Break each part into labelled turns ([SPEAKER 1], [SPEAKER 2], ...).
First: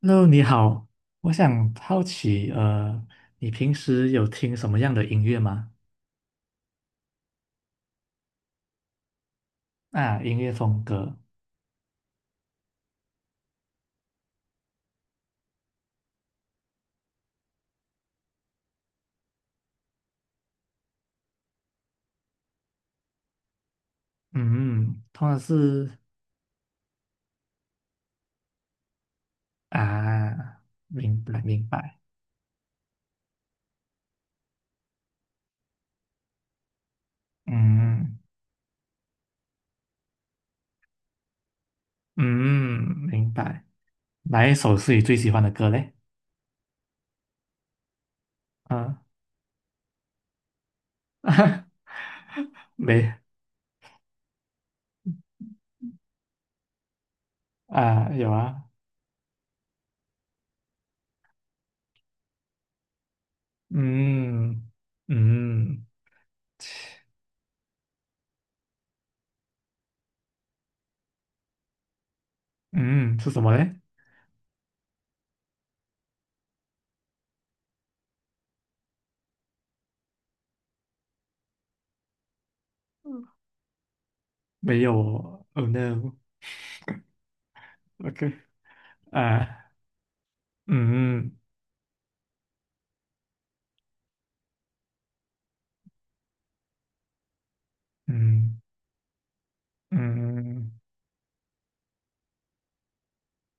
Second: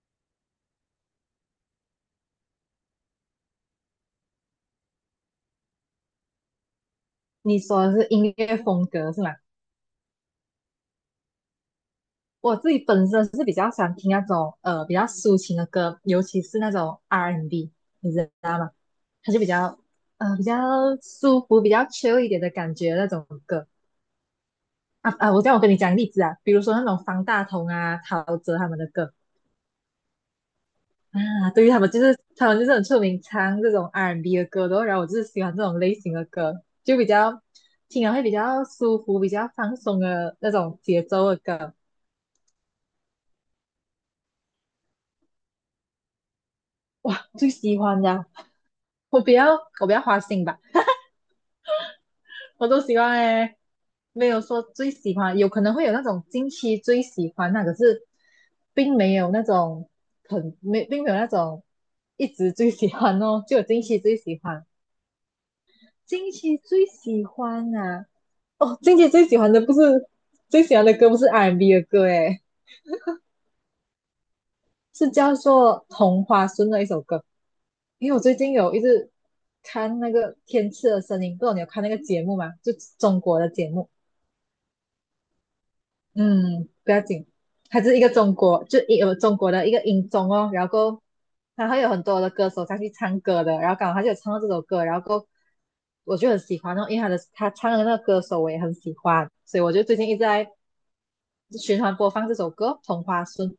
[SPEAKER 1] Hello，你好，我想好奇，你平时有听什么样的音乐吗？
[SPEAKER 2] 你说的是音乐风格是吗？
[SPEAKER 1] 啊，音乐风格，
[SPEAKER 2] 我自己本身是比较喜欢听那种比较抒情的歌，尤其是那种 R&B，and B，你知道吗？它就比较舒服、比较 chill 一点的感觉那种歌
[SPEAKER 1] 嗯，
[SPEAKER 2] 啊
[SPEAKER 1] 通
[SPEAKER 2] 啊！
[SPEAKER 1] 常
[SPEAKER 2] 我这样我跟你讲
[SPEAKER 1] 是
[SPEAKER 2] 例子啊，比如说那种方大同啊、陶喆他们的歌
[SPEAKER 1] 啊，明白
[SPEAKER 2] 啊，
[SPEAKER 1] 明
[SPEAKER 2] 对于他们
[SPEAKER 1] 白，
[SPEAKER 2] 就是他们就是很出名唱这种 R&B and B 的歌的哦，然后我就是喜欢这种类型的歌，就比较听了
[SPEAKER 1] 嗯
[SPEAKER 2] 会比较舒服、比较放松的那种节奏的歌。
[SPEAKER 1] 嗯，明白。哪一首是你最喜欢的歌嘞？
[SPEAKER 2] 哇，最喜欢的
[SPEAKER 1] 啊，
[SPEAKER 2] 我比较我比较花心吧，我都喜
[SPEAKER 1] 没
[SPEAKER 2] 欢诶，没有说最喜欢，有可能会有那种近期最喜欢那，可是
[SPEAKER 1] 啊，有啊，
[SPEAKER 2] 并没有那种并没有那种一直最喜欢哦，就有近期最喜欢，
[SPEAKER 1] 嗯嗯
[SPEAKER 2] 近期最喜欢啊！哦，近期最喜欢的不是 R&B 的歌诶，
[SPEAKER 1] 嗯，是什么嘞？
[SPEAKER 2] 是叫做《同花顺》的一首歌。因为我最近有一直看那个《天赐的声音》，不知道你有看那个节目吗？就中
[SPEAKER 1] 嗯
[SPEAKER 2] 国的节目，
[SPEAKER 1] 没有哦，Oh no，OK，
[SPEAKER 2] 嗯，不要紧，它是一个中国，有中国
[SPEAKER 1] 啊，
[SPEAKER 2] 的一个音综哦，然后过后
[SPEAKER 1] 嗯
[SPEAKER 2] 它会有很多的歌手上去唱歌的，然后刚好他就有唱到这首歌，然后过后我就很喜欢哦，因为他唱的那个歌手我
[SPEAKER 1] 嗯
[SPEAKER 2] 也很喜欢，所以我就最
[SPEAKER 1] 嗯。
[SPEAKER 2] 近一直在
[SPEAKER 1] 嗯
[SPEAKER 2] 循环播放这首歌《同花顺》，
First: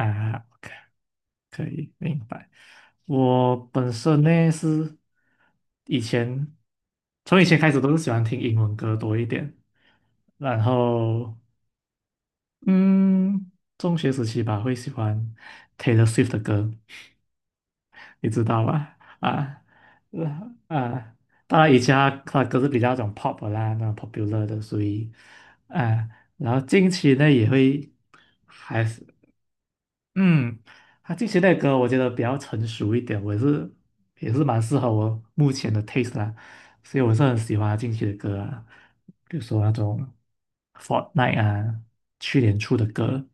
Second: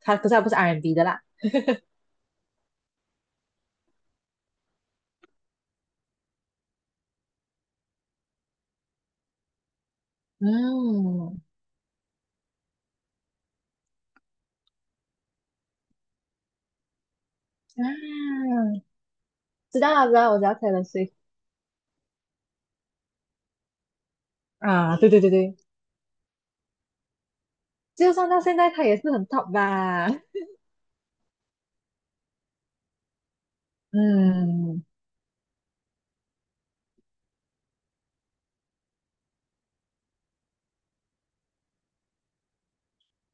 [SPEAKER 2] 它可是它不是
[SPEAKER 1] ，OK，
[SPEAKER 2] R&B 的啦，
[SPEAKER 1] 可以明白。我本身呢是以前从以前开始都是喜欢听英文歌多一点，然
[SPEAKER 2] 嗯，
[SPEAKER 1] 后嗯，中学时期吧会喜欢 Taylor Swift 的歌，
[SPEAKER 2] 啊，
[SPEAKER 1] 你知道吧？啊，
[SPEAKER 2] 知道了，知道，我知
[SPEAKER 1] 呃
[SPEAKER 2] 道 Taylor Swift
[SPEAKER 1] 啊，当然以前他的歌是比较那种 pop 的啦，那种 popular 的，所
[SPEAKER 2] 啊，对
[SPEAKER 1] 以
[SPEAKER 2] 对对对，
[SPEAKER 1] 啊，然后近期呢也会
[SPEAKER 2] 就算到现在
[SPEAKER 1] 还
[SPEAKER 2] 他也
[SPEAKER 1] 是。
[SPEAKER 2] 是很 top 吧，
[SPEAKER 1] 嗯，他近期的歌我觉得比较成熟一点，我也是蛮适
[SPEAKER 2] 嗯，
[SPEAKER 1] 合我目前的 taste 啦，所以我是很喜欢他近期的歌啊，比如说那种 Fortnite 啊，去年出的歌，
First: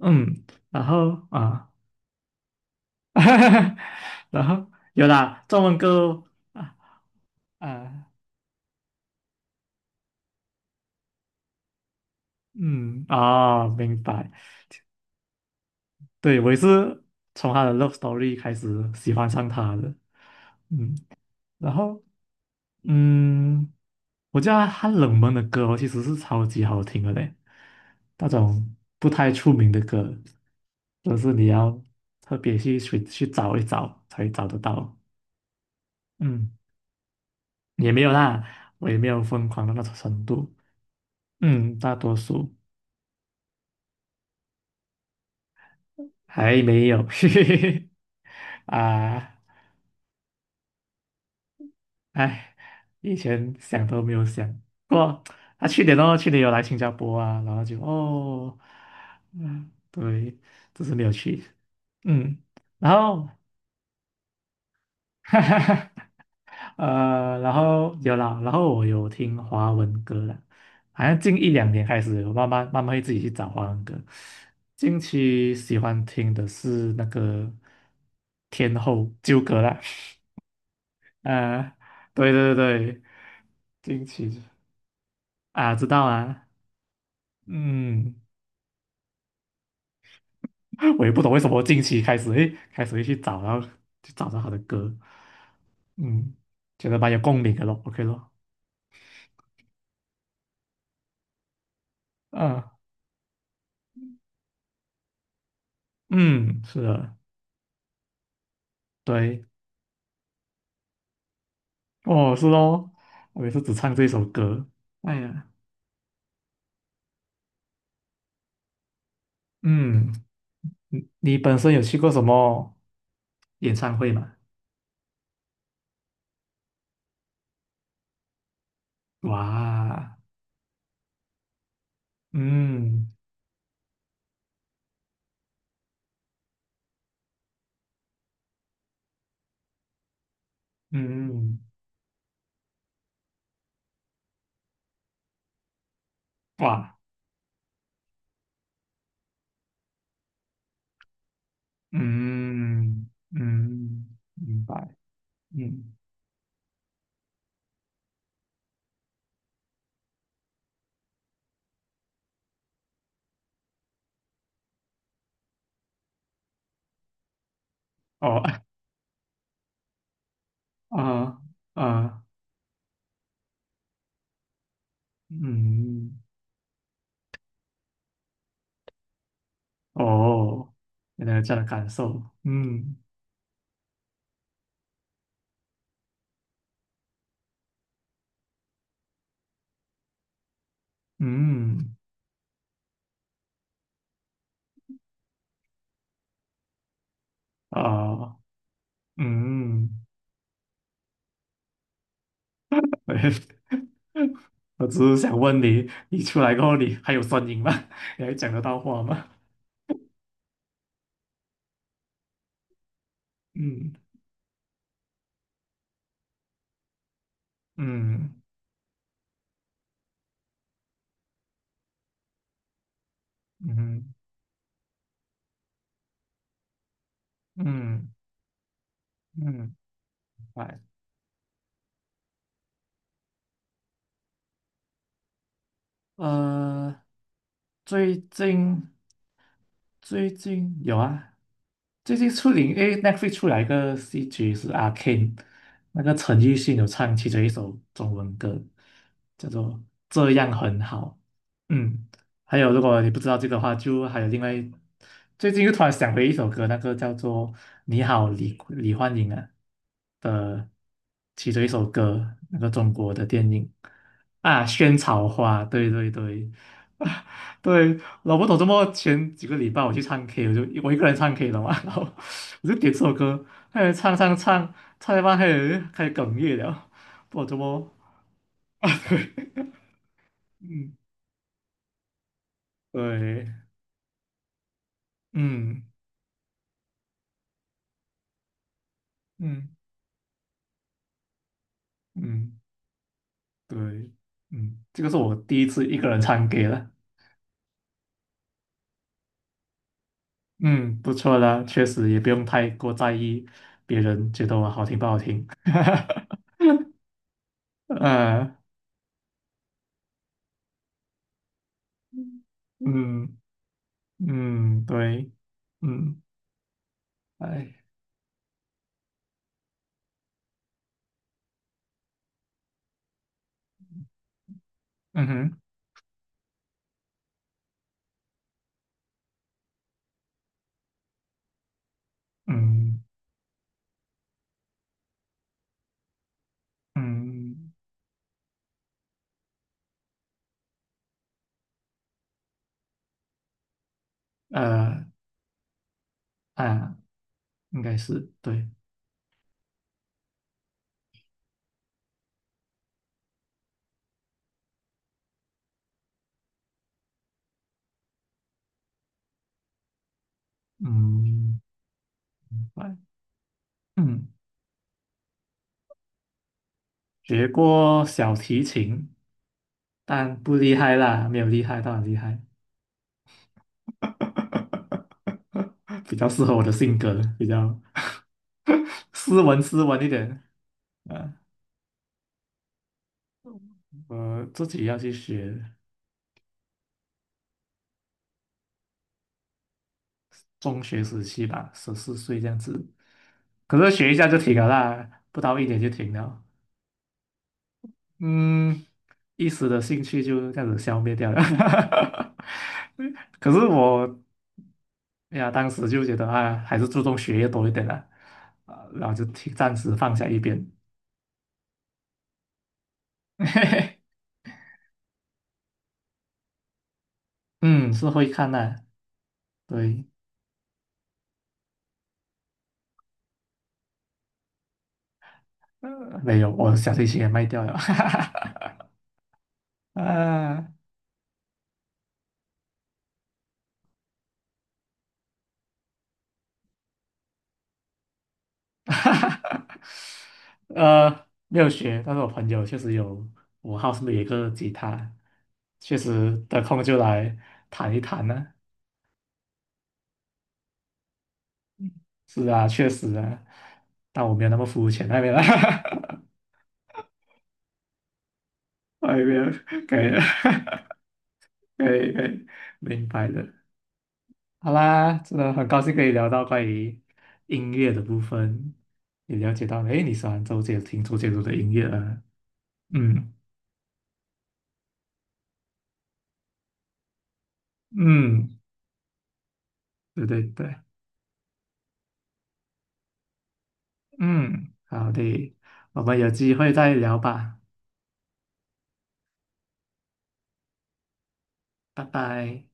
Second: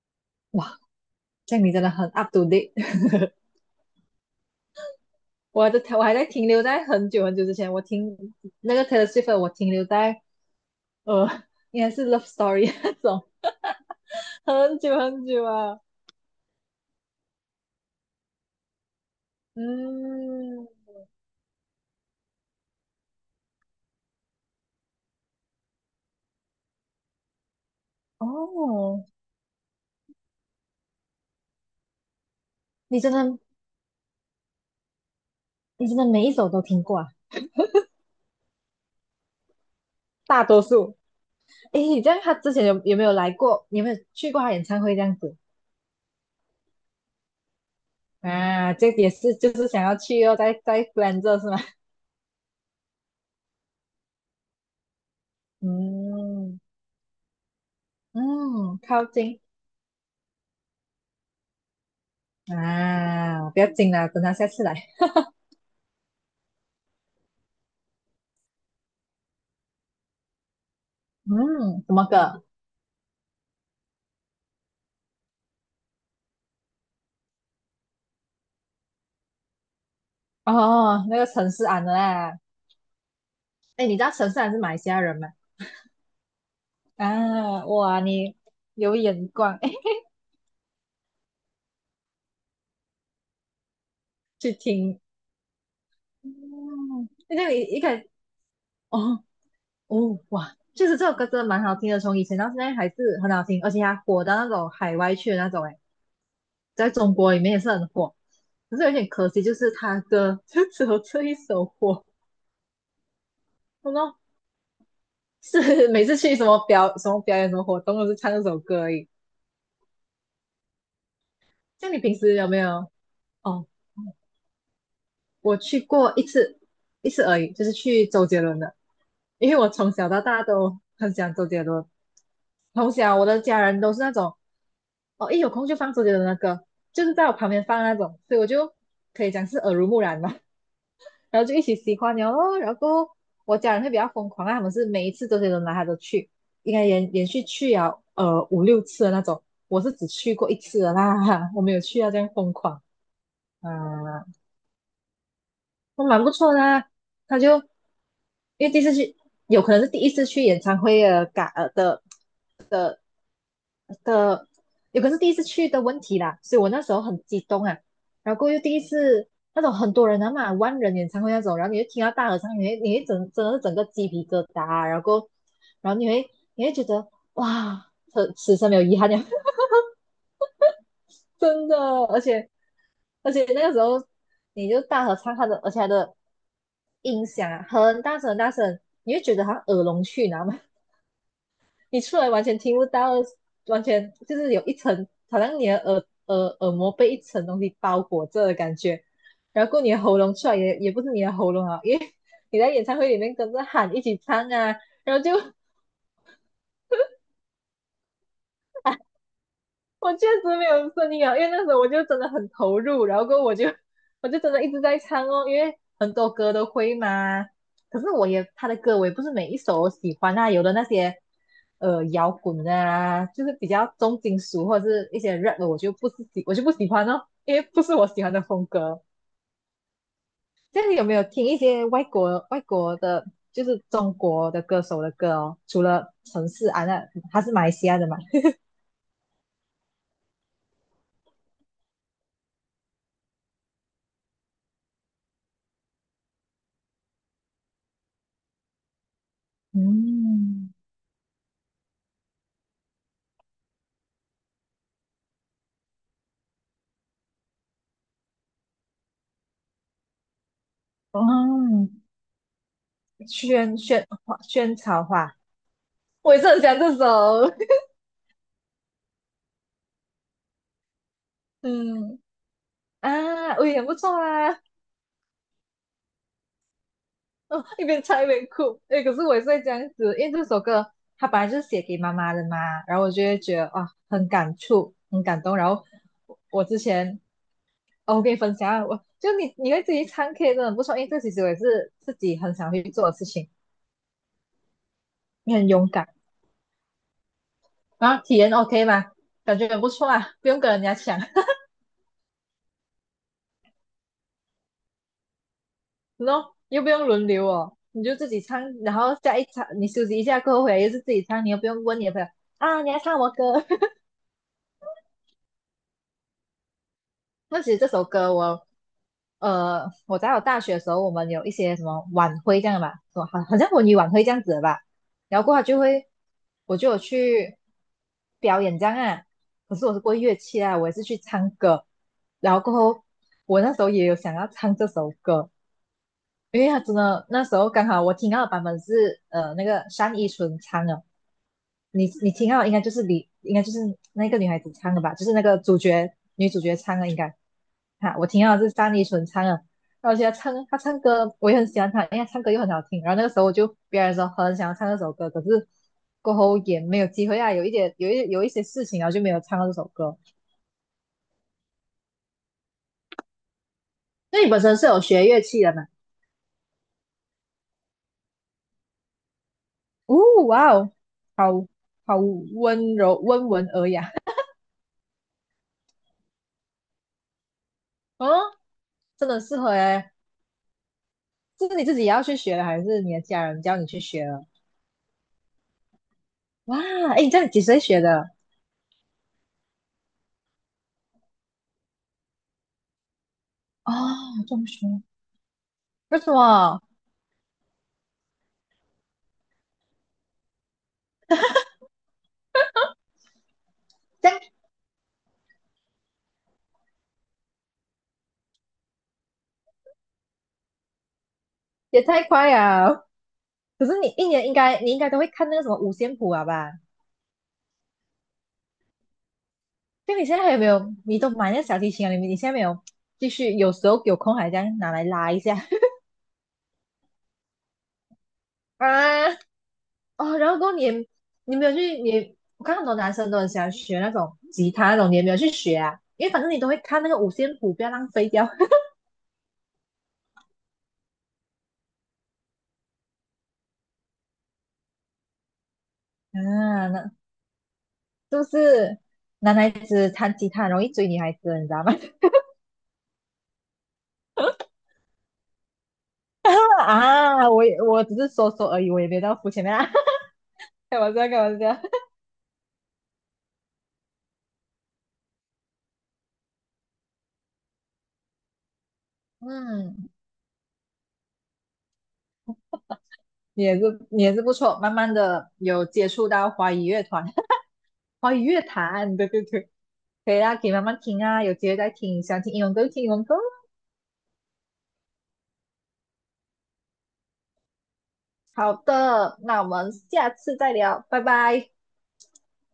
[SPEAKER 1] 嗯，
[SPEAKER 2] 哇，
[SPEAKER 1] 然后
[SPEAKER 2] 这样
[SPEAKER 1] 啊，
[SPEAKER 2] 你真的很 up to date，
[SPEAKER 1] 然后有啦，中文
[SPEAKER 2] 我还
[SPEAKER 1] 歌
[SPEAKER 2] 在停留
[SPEAKER 1] 啊
[SPEAKER 2] 在很久很久之前，我
[SPEAKER 1] 啊，
[SPEAKER 2] 听那个 Taylor Swift，的我停留在呃，应该是 Love Story 那
[SPEAKER 1] 嗯
[SPEAKER 2] 种，
[SPEAKER 1] 哦，明白，
[SPEAKER 2] 很久很久啊，
[SPEAKER 1] 对我也是从他的 Love Story 开始喜欢上他的，
[SPEAKER 2] 嗯，
[SPEAKER 1] 嗯，然后。嗯，我觉得他冷门的歌哦其实是超级好听的嘞，那种
[SPEAKER 2] 哦，
[SPEAKER 1] 不太出名的歌，都是你要特别去
[SPEAKER 2] 你
[SPEAKER 1] 去
[SPEAKER 2] 真
[SPEAKER 1] 去
[SPEAKER 2] 的
[SPEAKER 1] 找一找才找得到。
[SPEAKER 2] 你真的每一首
[SPEAKER 1] 嗯，
[SPEAKER 2] 都听过啊，
[SPEAKER 1] 也没有啦，我也没有疯狂到那种程
[SPEAKER 2] 大
[SPEAKER 1] 度。
[SPEAKER 2] 多数，
[SPEAKER 1] 嗯，
[SPEAKER 2] 诶，
[SPEAKER 1] 大
[SPEAKER 2] 你这
[SPEAKER 1] 多
[SPEAKER 2] 样他之
[SPEAKER 1] 数
[SPEAKER 2] 前有没有来过，有没有去过他演唱会这样子？
[SPEAKER 1] 还没有，嘿嘿嘿。
[SPEAKER 2] 啊，这也是
[SPEAKER 1] 啊，
[SPEAKER 2] 就是想要去哦，在 f l a 是吗？
[SPEAKER 1] 哎，以前想都没有想过。他、啊去年哦，去年有
[SPEAKER 2] 嗯
[SPEAKER 1] 来新加坡啊，然后就哦，
[SPEAKER 2] 嗯，靠近
[SPEAKER 1] 嗯，对，只是没有去。嗯，然后
[SPEAKER 2] 啊，不要紧啦，等他下次来。
[SPEAKER 1] 哈哈哈，然后有啦，然后我有听华文歌啦，好像近一两
[SPEAKER 2] 嗯，
[SPEAKER 1] 年
[SPEAKER 2] 怎
[SPEAKER 1] 开
[SPEAKER 2] 么
[SPEAKER 1] 始，我
[SPEAKER 2] 个？
[SPEAKER 1] 慢慢慢慢会自己去找华文歌。近期喜欢听的是那个天后纠葛啦，
[SPEAKER 2] 哦，那 个陈思
[SPEAKER 1] 啊、
[SPEAKER 2] 安的
[SPEAKER 1] 对
[SPEAKER 2] 啦。
[SPEAKER 1] 对对，
[SPEAKER 2] 哎，你知
[SPEAKER 1] 近
[SPEAKER 2] 道陈思
[SPEAKER 1] 期
[SPEAKER 2] 安是马来西亚人吗？
[SPEAKER 1] 啊，知道啊，
[SPEAKER 2] 啊，哇，
[SPEAKER 1] 嗯，
[SPEAKER 2] 你有眼光，哎，
[SPEAKER 1] 我也不懂为什么近期开始诶，开始会去找，然后就找到他
[SPEAKER 2] 去
[SPEAKER 1] 的歌，
[SPEAKER 2] 听。嗯，
[SPEAKER 1] 嗯，觉得蛮有
[SPEAKER 2] 那
[SPEAKER 1] 共
[SPEAKER 2] 这个
[SPEAKER 1] 鸣的
[SPEAKER 2] 一
[SPEAKER 1] 咯
[SPEAKER 2] 一开
[SPEAKER 1] ，OK
[SPEAKER 2] 始
[SPEAKER 1] 咯，
[SPEAKER 2] 哦哦哇，就是这首歌真的蛮好听的，从以前到现
[SPEAKER 1] 嗯、
[SPEAKER 2] 在还是很好听，而且它火到那种海外去的那种，哎。
[SPEAKER 1] 嗯，是
[SPEAKER 2] 在中
[SPEAKER 1] 的。
[SPEAKER 2] 国里面也是很火，可是有点可惜，
[SPEAKER 1] 对，
[SPEAKER 2] 就是他歌就只有 这一首火，
[SPEAKER 1] 哦，是哦，我也是只
[SPEAKER 2] 然
[SPEAKER 1] 唱这
[SPEAKER 2] 后
[SPEAKER 1] 首歌。哎呀，
[SPEAKER 2] 是每次去什么表演什么活动都是唱这首歌而已。
[SPEAKER 1] 嗯，你本身有
[SPEAKER 2] 像
[SPEAKER 1] 去
[SPEAKER 2] 你
[SPEAKER 1] 过
[SPEAKER 2] 平
[SPEAKER 1] 什
[SPEAKER 2] 时有没
[SPEAKER 1] 么
[SPEAKER 2] 有？哦，
[SPEAKER 1] 演唱会吗？
[SPEAKER 2] 我去过一次，一次而已，就是去周杰伦的，因为我从小
[SPEAKER 1] 哇，
[SPEAKER 2] 到大都很喜欢周杰伦，从
[SPEAKER 1] 嗯
[SPEAKER 2] 小我的家人都是那种，哦，一有空就放周杰伦的歌，就是在我旁边放那种，所以我就可以讲是耳濡目染吧。然后就
[SPEAKER 1] 嗯，
[SPEAKER 2] 一起喜欢了咯。然后我家人会比较疯狂啊，他们是每一次周杰伦来他都去，应该
[SPEAKER 1] 哇，
[SPEAKER 2] 连续去了五六次的那种。我是只去过一次的啦，我没有去啊，这样疯狂
[SPEAKER 1] 嗯嗯，
[SPEAKER 2] 啊，
[SPEAKER 1] 明白，嗯，
[SPEAKER 2] 都蛮不错的啊他就因为第一次去，有可能是第一次去演唱会的的是第一次去的问题啦，所以我那时候很激动啊，然后
[SPEAKER 1] 哦
[SPEAKER 2] 过后又第一次那种很多人啊嘛，万人 演唱会
[SPEAKER 1] 啊
[SPEAKER 2] 那种，然后你就听到
[SPEAKER 1] 啊，
[SPEAKER 2] 大合唱，你会真的是整个鸡皮疙瘩啊，然后然后你
[SPEAKER 1] 嗯，
[SPEAKER 2] 会你会觉得哇，此生没有遗憾了，
[SPEAKER 1] 哦，原来 有这样的
[SPEAKER 2] 真的，
[SPEAKER 1] 感
[SPEAKER 2] 而
[SPEAKER 1] 受，
[SPEAKER 2] 且
[SPEAKER 1] 嗯
[SPEAKER 2] 而且那个时候你就大合唱，他的音响啊很大声很大声，你会觉得他耳聋去，你知道吗？
[SPEAKER 1] 嗯，
[SPEAKER 2] 你出来完全听不到，完全就是有一层，好像你的耳膜被一层东西包裹
[SPEAKER 1] 啊
[SPEAKER 2] 着的感觉，然后
[SPEAKER 1] 嗯。
[SPEAKER 2] 你的喉咙出来也不是你的喉咙啊，因为你在演唱会
[SPEAKER 1] 我
[SPEAKER 2] 里
[SPEAKER 1] 也
[SPEAKER 2] 面跟着喊一起 唱啊，
[SPEAKER 1] 我只是
[SPEAKER 2] 然后就
[SPEAKER 1] 想问你，你出来过后你还有声音吗？你还讲得到话吗？
[SPEAKER 2] 我确实没有声音啊，因为那时候我就真的很投入，然后过后
[SPEAKER 1] 嗯
[SPEAKER 2] 我就真的一直在唱哦，因为很多歌都会嘛。可是
[SPEAKER 1] 嗯
[SPEAKER 2] 他的歌我也不是每一首我喜欢啊，有的那些摇滚啊，就是比较
[SPEAKER 1] 嗯
[SPEAKER 2] 重金属或者是一些 rap 的，我就不喜欢哦，因为不是我
[SPEAKER 1] 嗯
[SPEAKER 2] 喜欢的风格。
[SPEAKER 1] 嗯，嗯明白
[SPEAKER 2] 这样你有没有听一些外国的，就是中国的歌手的歌哦？除了陈势安
[SPEAKER 1] 呃，
[SPEAKER 2] 那他是马来西亚的嘛？
[SPEAKER 1] 最近最近有啊，最近出零，因为 NET 出来一个戏剧是《阿 KCNE 那个陈奕迅有唱其中一首中文歌，叫做《这样
[SPEAKER 2] 嗯，
[SPEAKER 1] 很好》。嗯，还有如果你不知道这个的话，就还有另外一最近又突然想回一首歌，那个叫做《你好，李焕英》啊的其中一首
[SPEAKER 2] 哦，
[SPEAKER 1] 歌，那个中国的电影。啊，
[SPEAKER 2] 萱
[SPEAKER 1] 萱
[SPEAKER 2] 草
[SPEAKER 1] 草
[SPEAKER 2] 花，
[SPEAKER 1] 花，对对
[SPEAKER 2] 我也是
[SPEAKER 1] 对，
[SPEAKER 2] 很喜欢这
[SPEAKER 1] 啊
[SPEAKER 2] 首。
[SPEAKER 1] 对，老不懂怎么前几个礼拜我去唱 K，我一个人唱 K 了嘛，然后
[SPEAKER 2] 嗯
[SPEAKER 1] 我就点这首歌，
[SPEAKER 2] 啊，我也
[SPEAKER 1] 开
[SPEAKER 2] 不
[SPEAKER 1] 始
[SPEAKER 2] 错
[SPEAKER 1] 唱唱
[SPEAKER 2] 啊。
[SPEAKER 1] 唱，唱一半开始哽咽了，不懂怎
[SPEAKER 2] 哦，一
[SPEAKER 1] 么
[SPEAKER 2] 边唱一边哭。
[SPEAKER 1] 啊，
[SPEAKER 2] 哎，可是我也是
[SPEAKER 1] 对，
[SPEAKER 2] 会这样子，因为这首歌
[SPEAKER 1] 嗯，
[SPEAKER 2] 它本来就是写给妈妈的嘛，然后我就会
[SPEAKER 1] 对，
[SPEAKER 2] 觉得哇，很感触，很感动。然
[SPEAKER 1] 嗯
[SPEAKER 2] 后我之前，哦，我跟你分享啊，我就你
[SPEAKER 1] 嗯
[SPEAKER 2] 你会自己唱 K 真的很不错，因为这其实我也是自己很
[SPEAKER 1] 嗯，
[SPEAKER 2] 想去做的事情，
[SPEAKER 1] 对，嗯，这个是我
[SPEAKER 2] 你
[SPEAKER 1] 第一
[SPEAKER 2] 很
[SPEAKER 1] 次
[SPEAKER 2] 勇
[SPEAKER 1] 一
[SPEAKER 2] 敢，
[SPEAKER 1] 个人唱 K 了，
[SPEAKER 2] 然后体验 OK 吗？感觉很不错啊，不用跟人家
[SPEAKER 1] 嗯，不
[SPEAKER 2] 抢。
[SPEAKER 1] 错啦，确实也不用太过在意别人觉得我好听不好听，
[SPEAKER 2] 然后又不用轮流哦，你就自己
[SPEAKER 1] 嗯
[SPEAKER 2] 唱，然后下一场你休息一下过后回来又是自己唱，你又不用问你的朋友啊，你要唱什么
[SPEAKER 1] 嗯。
[SPEAKER 2] 歌。
[SPEAKER 1] 嗯，对，嗯，
[SPEAKER 2] 那其
[SPEAKER 1] 哎，
[SPEAKER 2] 实这首歌我，我在大学的时候，我们有一些什么晚会这样的吧，什么好像文娱晚会这样子的吧，
[SPEAKER 1] 嗯
[SPEAKER 2] 然后过
[SPEAKER 1] 哼，
[SPEAKER 2] 后就会，我就有去表演这样啊，可是我是过乐器啊，我也是去唱歌，然后过
[SPEAKER 1] 嗯
[SPEAKER 2] 后我那时候也有想要唱这首歌，因为他真的那时候
[SPEAKER 1] 嗯，
[SPEAKER 2] 刚好我听到的版本是那个单依纯唱的，你听到应该就是那个女孩子唱的
[SPEAKER 1] 呃
[SPEAKER 2] 吧，就是那个女主角
[SPEAKER 1] 啊，
[SPEAKER 2] 唱的应该。
[SPEAKER 1] 应该
[SPEAKER 2] 哈，
[SPEAKER 1] 是
[SPEAKER 2] 我听到的
[SPEAKER 1] 对，
[SPEAKER 2] 是单依纯唱的，然后我觉得她唱歌我也很喜欢她，因为她唱歌又很好听。然后那个时候别人说很想要唱这首歌，可是过后也没有机会啊，有一点有一有一些事情，然后就没有唱到这首歌。
[SPEAKER 1] 嗯，哎嗯，
[SPEAKER 2] 那你本身是有学乐器的嘛？
[SPEAKER 1] 学过小提琴，
[SPEAKER 2] 哦，
[SPEAKER 1] 但不厉
[SPEAKER 2] 哇哦，
[SPEAKER 1] 害啦，没有
[SPEAKER 2] 好
[SPEAKER 1] 厉害到很厉
[SPEAKER 2] 好
[SPEAKER 1] 害，
[SPEAKER 2] 温柔温文尔雅。
[SPEAKER 1] 比较适合我的性格，比较
[SPEAKER 2] 哦，真的很
[SPEAKER 1] 斯
[SPEAKER 2] 适
[SPEAKER 1] 文
[SPEAKER 2] 合
[SPEAKER 1] 斯文一
[SPEAKER 2] 诶，
[SPEAKER 1] 点。啊，
[SPEAKER 2] 这是你自己也要去学的，还是你的家人教你去学
[SPEAKER 1] 我
[SPEAKER 2] 的？
[SPEAKER 1] 自己要去学，
[SPEAKER 2] 哇，哎，你这样几岁学的？
[SPEAKER 1] 中学时期吧，14岁这样子，可
[SPEAKER 2] 哦，
[SPEAKER 1] 是学一下就停
[SPEAKER 2] 中
[SPEAKER 1] 了
[SPEAKER 2] 学。
[SPEAKER 1] 啦，不到一年就停
[SPEAKER 2] 为什
[SPEAKER 1] 了。
[SPEAKER 2] 么？
[SPEAKER 1] 嗯，一时的兴趣就这样子消灭掉了。可是我
[SPEAKER 2] 这样
[SPEAKER 1] 哎呀，当时就觉得啊，还是注重学业多一点啦，啊，然后就停暂时放下一边。
[SPEAKER 2] 也太快了。可是你应该都会看那个什么五线谱啊吧？
[SPEAKER 1] 嗯，是会看的，对，
[SPEAKER 2] 就你现在还有没有？你都买那个小提琴啊？你现在没有继续？有时候有空还这样拿来拉一下
[SPEAKER 1] 呃没有，我小提琴也卖掉了，
[SPEAKER 2] 啊？哦，然后过
[SPEAKER 1] 啊，
[SPEAKER 2] 后你没有去？我看很多男生都很喜欢学那种吉他那种，你也没有去学啊？因为反正你都会看那个五线谱，不要浪费掉
[SPEAKER 1] 没有学，但是我朋友确实有，我号，是不是有一个吉他，确实得空
[SPEAKER 2] 啊，
[SPEAKER 1] 就
[SPEAKER 2] 那
[SPEAKER 1] 来弹一弹
[SPEAKER 2] 是不
[SPEAKER 1] 呢、
[SPEAKER 2] 是男孩子弹吉他很容易追女孩子，你知道吗？
[SPEAKER 1] 是啊，确实啊，但我没有那么肤浅那边了，
[SPEAKER 2] 啊，我只是说说而已，我也
[SPEAKER 1] 外
[SPEAKER 2] 没到肤
[SPEAKER 1] 面
[SPEAKER 2] 浅啊，
[SPEAKER 1] 可以了，
[SPEAKER 2] 开玩笑，开玩 笑。
[SPEAKER 1] 可以可以，明白的。好啦，真的很高兴可以聊到关于音乐的部分，也了解到，诶，
[SPEAKER 2] 嗯，
[SPEAKER 1] 你喜欢听周杰伦的音乐啊？嗯
[SPEAKER 2] 你也是不错，慢慢的有接触到华语乐团，华语
[SPEAKER 1] 嗯，
[SPEAKER 2] 乐坛，对对对，
[SPEAKER 1] 对
[SPEAKER 2] 可以
[SPEAKER 1] 对
[SPEAKER 2] 啦，可以
[SPEAKER 1] 对，
[SPEAKER 2] 慢慢听啊，有机会再听，想听英文歌就听英文歌。
[SPEAKER 1] 嗯，好的，我们有机会再聊吧，
[SPEAKER 2] 好的，那我们下次再聊，拜拜。
[SPEAKER 1] 拜拜。